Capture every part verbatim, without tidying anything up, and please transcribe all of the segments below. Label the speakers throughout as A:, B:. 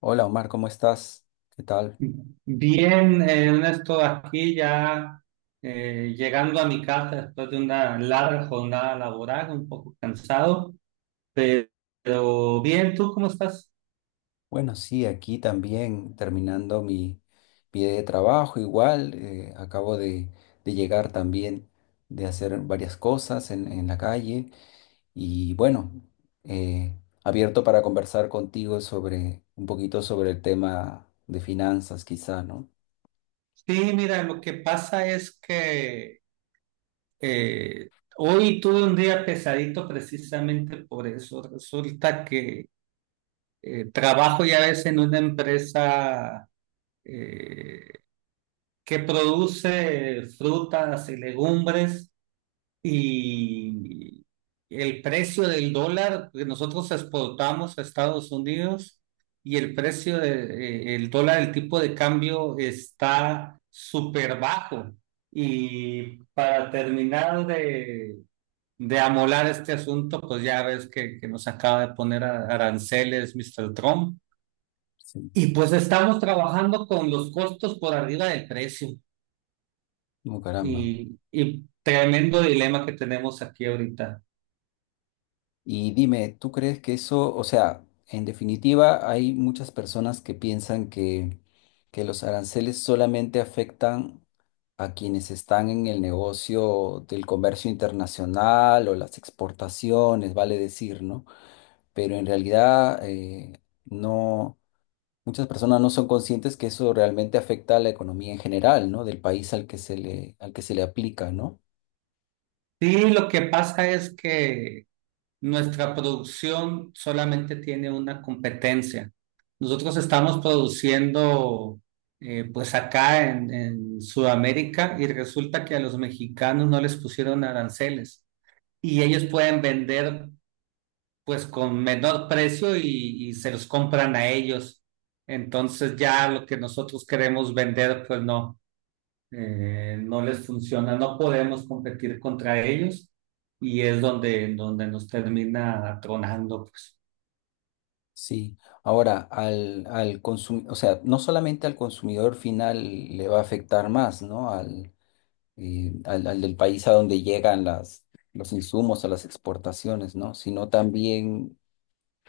A: Hola Omar, ¿cómo estás? ¿Qué tal?
B: Bien, eh, Ernesto, aquí ya eh, llegando a mi casa después de una larga jornada laboral, un poco cansado, pe- pero bien, ¿tú cómo estás?
A: Bueno, sí, aquí también terminando mi, mi día de trabajo, igual eh, acabo de, de llegar también de hacer varias cosas en, en la calle y bueno, eh, abierto para conversar contigo sobre un poquito sobre el tema de finanzas, quizá, ¿no?
B: Sí, mira, lo que pasa es que eh, hoy tuve un día pesadito precisamente por eso. Resulta que eh, trabajo ya ves en una empresa eh, que produce frutas y legumbres. Y el precio del dólar que nosotros exportamos a Estados Unidos y el precio del dólar, el tipo de cambio está súper bajo. Y para terminar de, de amolar este asunto, pues ya ves que, que nos acaba de poner a- aranceles, Mister Trump.
A: Sí,
B: Y pues estamos trabajando con los costos por arriba del precio.
A: como caramba.
B: Y, y tremendo dilema que tenemos aquí ahorita.
A: Y dime, ¿tú crees que eso, o sea, en definitiva, hay muchas personas que piensan que, que los aranceles solamente afectan a quienes están en el negocio del comercio internacional o las exportaciones, vale decir, ¿no? Pero en realidad, eh, no, muchas personas no son conscientes que eso realmente afecta a la economía en general, ¿no? Del país al que se le, al que se le aplica, ¿no?
B: Sí, lo que pasa es que nuestra producción solamente tiene una competencia. Nosotros estamos produciendo eh, pues acá en, en Sudamérica, y resulta que a los mexicanos no les pusieron aranceles y ellos pueden vender pues con menor precio y, y se los compran a ellos. Entonces ya lo que nosotros queremos vender pues no eh, no les funciona, no podemos competir contra ellos y es donde, donde nos termina tronando, pues.
A: Sí, ahora al, al consum- o sea, no solamente al consumidor final le va a afectar más, ¿no? Al, eh, al, al del país a donde llegan las, los insumos o las exportaciones, ¿no? Sino también,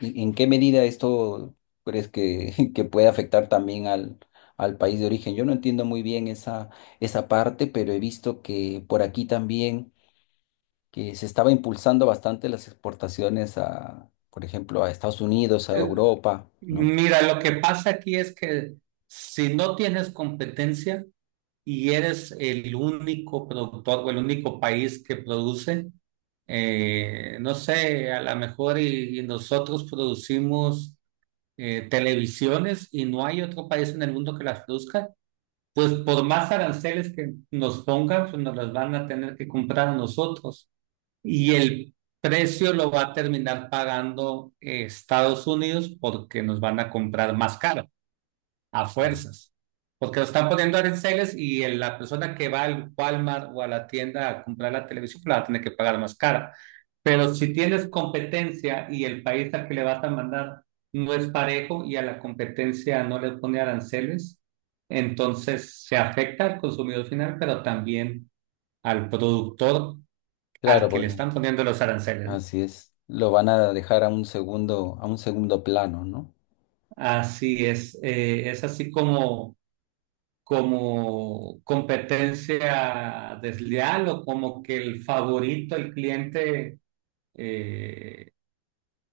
A: ¿y- ¿en qué medida esto crees que, que puede afectar también al, al país de origen? Yo no entiendo muy bien esa, esa parte, pero he visto que por aquí también que se estaba impulsando bastante las exportaciones a, por ejemplo, a Estados Unidos, a
B: Eh,
A: Europa, ¿no?
B: Mira, lo que pasa aquí es que si no tienes competencia y eres el único productor o el único país que produce, eh, no sé, a lo mejor y, y nosotros producimos eh, televisiones y no hay otro país en el mundo que las produzca. Pues por más aranceles que nos pongan, pues nos las van a tener que comprar a nosotros. Y el precio lo va a terminar pagando eh, Estados Unidos, porque nos van a comprar más caro a
A: Ah,
B: fuerzas, porque lo están poniendo aranceles y el- la persona que va al Walmart o a la tienda a comprar la televisión pues la va a tener que pagar más cara. Pero si tienes competencia y el país al que le vas a mandar no es parejo y a la competencia no le pone aranceles, entonces se afecta al consumidor final, pero también al productor
A: claro,
B: al que le
A: porque
B: están poniendo los aranceles, ¿no?
A: así es. Lo van a dejar a un segundo, a un segundo plano, ¿no?
B: Así es, eh, es así como como competencia desleal, o como que el favorito, el cliente, eh,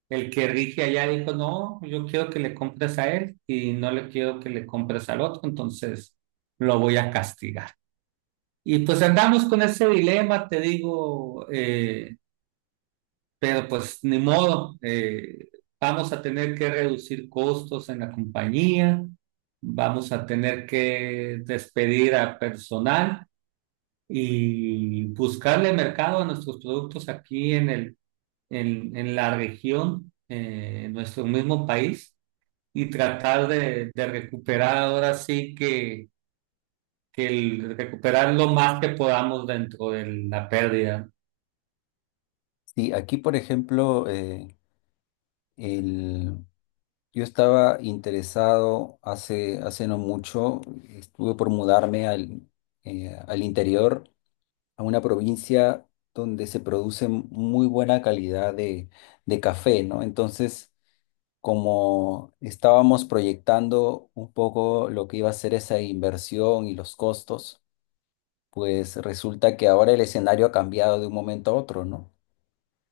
B: el que rige allá dijo: no, yo quiero que le compres a él y no le quiero que le compres al otro, entonces lo voy a castigar. Y pues andamos con ese dilema, te digo, eh, pero pues ni modo, eh, vamos a tener que reducir costos en la compañía, vamos a tener que despedir a personal y buscarle mercado a nuestros productos aquí en el, en, en la región, eh, en nuestro mismo país, y tratar de, de recuperar, ahora sí que, que el, recuperar lo más que podamos dentro de la pérdida.
A: Sí, aquí, por ejemplo, eh, el, yo estaba interesado hace, hace no mucho, estuve por mudarme al, eh, al interior, a una provincia donde se produce muy buena calidad de, de café, ¿no? Entonces, como estábamos proyectando un poco lo que iba a ser esa inversión y los costos, pues resulta que ahora el escenario ha cambiado de un momento a otro, ¿no?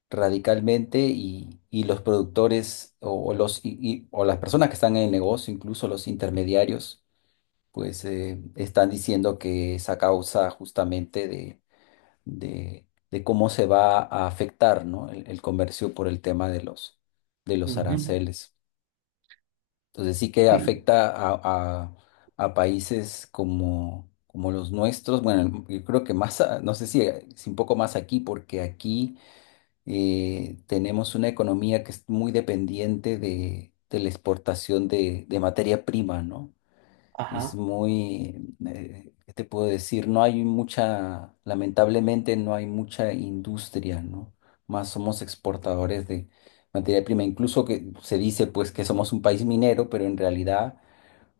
A: Radicalmente y, y los productores o, o los, y- y- o las personas que están en el negocio, incluso los intermediarios, pues eh, están diciendo que es a causa justamente de, de, de cómo se va a afectar, ¿no? el, el comercio por el tema de los, de los
B: Ujú.
A: aranceles. Entonces sí que
B: Sí,
A: afecta a, a- a países como, como los nuestros. Bueno, yo creo que más, a- no sé si, si un poco más aquí, porque aquí eh, tenemos una economía que es muy dependiente de, de la exportación de, de materia prima, ¿no? Es
B: ajá.
A: muy, eh, ¿qué te puedo decir? No hay mucha, lamentablemente no hay mucha industria, ¿no? Más somos exportadores de materia prima. Incluso que se dice pues que somos un país minero, pero en realidad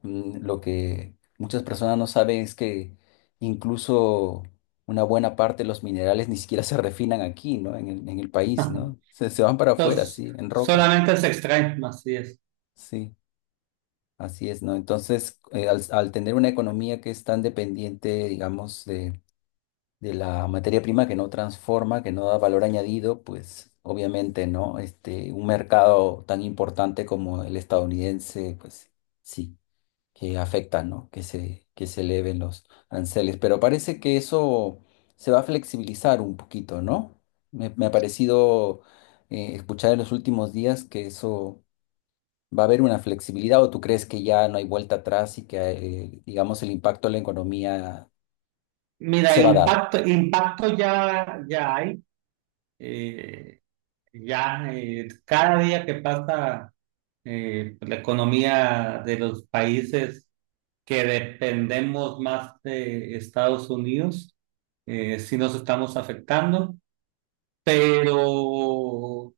A: mm, lo que muchas personas no saben es que incluso una buena parte de los minerales ni siquiera se refinan aquí, ¿no? En el, en el país, ¿no? Se, se van para afuera,
B: Entonces,
A: sí, en roca,
B: solamente se extraen, así es.
A: sí. Así es, ¿no? Entonces, eh, al, al tener una economía que es tan dependiente, digamos, de, de la materia prima que no transforma, que no da valor añadido, pues obviamente, ¿no? Este, un mercado tan importante como el estadounidense, pues sí, que afecta, ¿no? Que se, que se eleven los aranceles. Pero parece que eso se va a flexibilizar un poquito, ¿no? Me, me ha parecido eh, escuchar en los últimos días que eso ¿Va a haber una flexibilidad o tú crees que ya no hay vuelta atrás y que, eh, digamos, el impacto en la economía
B: Mira,
A: se va a dar?
B: impacto, impacto ya, ya hay. eh, ya eh, cada día que pasa eh, la economía de los países que dependemos más de Estados Unidos, eh, sí nos estamos afectando, pero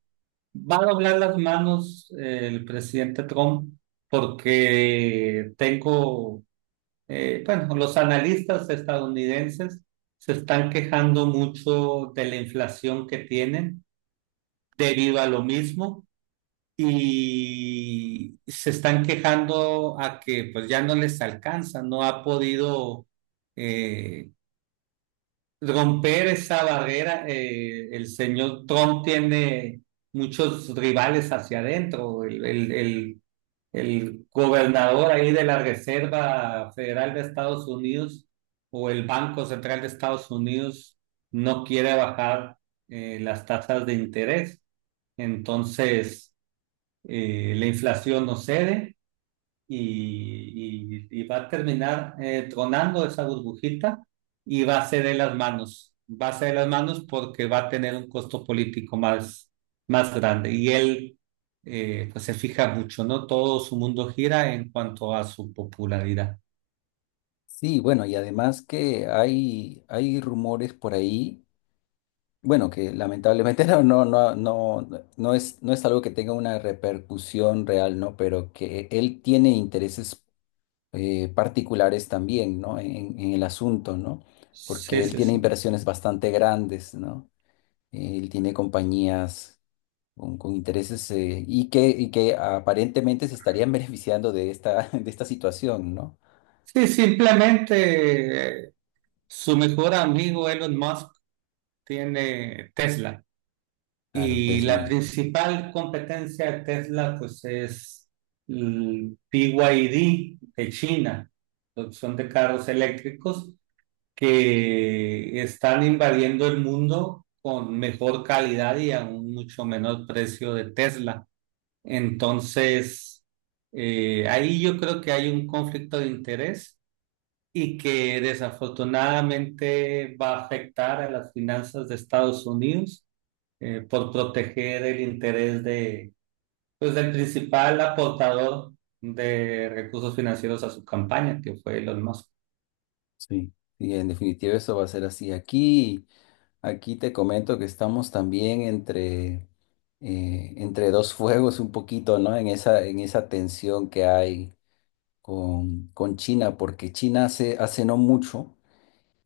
B: va a doblar las manos eh, el presidente Trump, porque tengo, eh, bueno, los analistas estadounidenses se están quejando mucho de la inflación que tienen debido a lo mismo, y se están quejando a que pues ya no les alcanza, no ha podido eh, romper esa barrera. Eh, el señor Trump tiene muchos rivales hacia adentro, el, el, el, el gobernador ahí de la Reserva Federal de Estados Unidos o el Banco Central de Estados Unidos no quiere bajar eh, las tasas de interés. Entonces, eh, la inflación no cede y, y- y va a terminar eh, tronando esa burbujita, y va a ceder las manos, va a ceder las manos, porque va a tener un costo político más, más grande. Y él eh, pues se fija mucho, ¿no? Todo su mundo gira en cuanto a su popularidad.
A: Sí, bueno, y además que hay, hay rumores por ahí, bueno, que lamentablemente no, no, no, no, no es, no es algo que tenga una repercusión real, ¿no? Pero que él tiene intereses eh, particulares también, ¿no? En, en el asunto, ¿no?
B: Sí,
A: Porque él
B: sí,
A: tiene
B: sí.
A: inversiones bastante grandes, ¿no? Él tiene compañías con, con intereses eh, y que, y que aparentemente se estarían beneficiando de esta, de esta situación, ¿no?
B: Sí, simplemente eh, su mejor amigo Elon Musk tiene Tesla.
A: Claro,
B: Y
A: Tesla.
B: la
A: Y-
B: principal competencia de Tesla, pues es el B Y D de China, producción de carros eléctricos que están invadiendo el mundo con mejor calidad y a un mucho menor precio de Tesla. Entonces, eh, ahí yo creo que hay un conflicto de interés y que desafortunadamente va a afectar a las finanzas de Estados Unidos eh, por proteger el interés de, pues, del principal aportador de recursos financieros a su campaña, que fue Elon Musk.
A: Sí. Sí, en definitiva eso va a ser así. Aquí, aquí te comento que estamos también entre, eh, entre dos fuegos un poquito, ¿no? En esa, en esa tensión que hay con, con China, porque China hace, hace no mucho.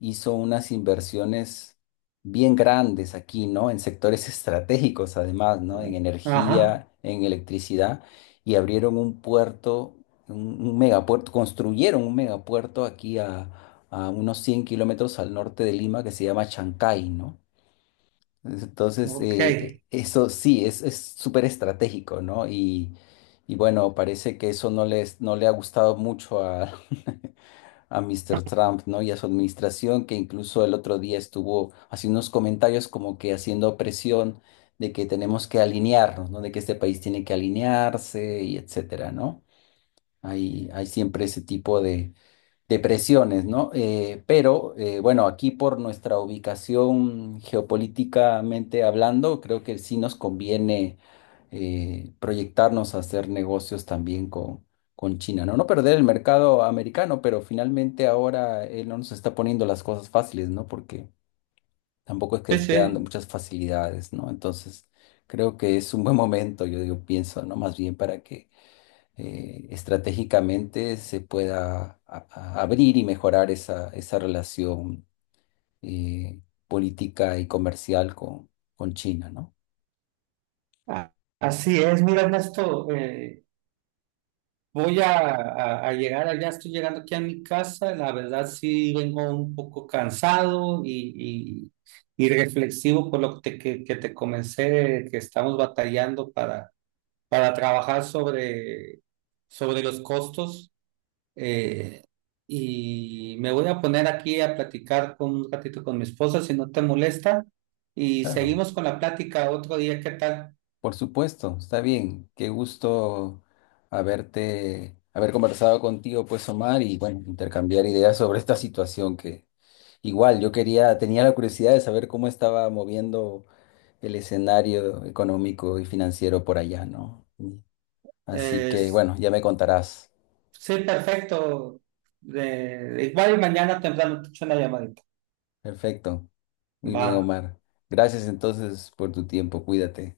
A: Hizo unas inversiones bien grandes aquí, ¿no? En sectores estratégicos, además, ¿no? En
B: Ajá,
A: energía, en electricidad, y abrieron un puerto, un, un megapuerto, construyeron un megapuerto aquí a, a unos cien kilómetros al norte de Lima que se llama Chancay, ¿no? Entonces,
B: ok.
A: eh, eh, eso sí, es, es súper estratégico, ¿no? Y, y bueno, parece que eso no les, no le ha gustado mucho a, a Míster Trump, ¿no? Y a su administración, que incluso el otro día estuvo haciendo unos comentarios como que haciendo presión de que tenemos que alinearnos, ¿no? De que este país tiene que alinearse y etcétera, ¿no? Hay, hay siempre ese tipo de, depresiones, ¿no? Eh, pero eh, bueno, aquí por nuestra ubicación geopolíticamente hablando, creo que sí nos conviene eh, proyectarnos a hacer negocios también con, con China, ¿no? No perder el mercado americano, pero finalmente ahora él no nos está poniendo las cosas fáciles, ¿no? Porque tampoco es que
B: Sí,
A: esté dando
B: sí.
A: muchas facilidades, ¿no? Entonces, creo que es un buen momento, yo digo, pienso, ¿no? Más bien para que eh, estratégicamente se pueda a- a- abrir y mejorar esa, esa relación eh, política y comercial con, con China, ¿no?
B: A- Así es, mira, Ernesto, eh, voy a, a- a llegar allá, estoy llegando aquí a mi casa, la verdad sí vengo un poco cansado y, y, y reflexivo por lo que te, que, que te comencé, que estamos batallando para, para trabajar sobre, sobre los costos. Eh, y me voy a poner aquí a platicar con un ratito con mi esposa, si no te molesta. Y
A: Claro,
B: seguimos con la plática otro día, ¿qué tal?
A: por supuesto, está bien. Qué gusto haberte, haber conversado contigo, pues, Omar, y bueno, intercambiar ideas sobre esta situación que igual yo quería, tenía la curiosidad de saber cómo estaba moviendo el escenario económico y financiero por allá, ¿no? Así
B: Eh,
A: que bueno, ya me contarás.
B: sí, perfecto. De- igual y mañana temprano te echo una llamadita.
A: Perfecto. Muy
B: Va.
A: bien, Omar. Gracias entonces por tu tiempo. Cuídate.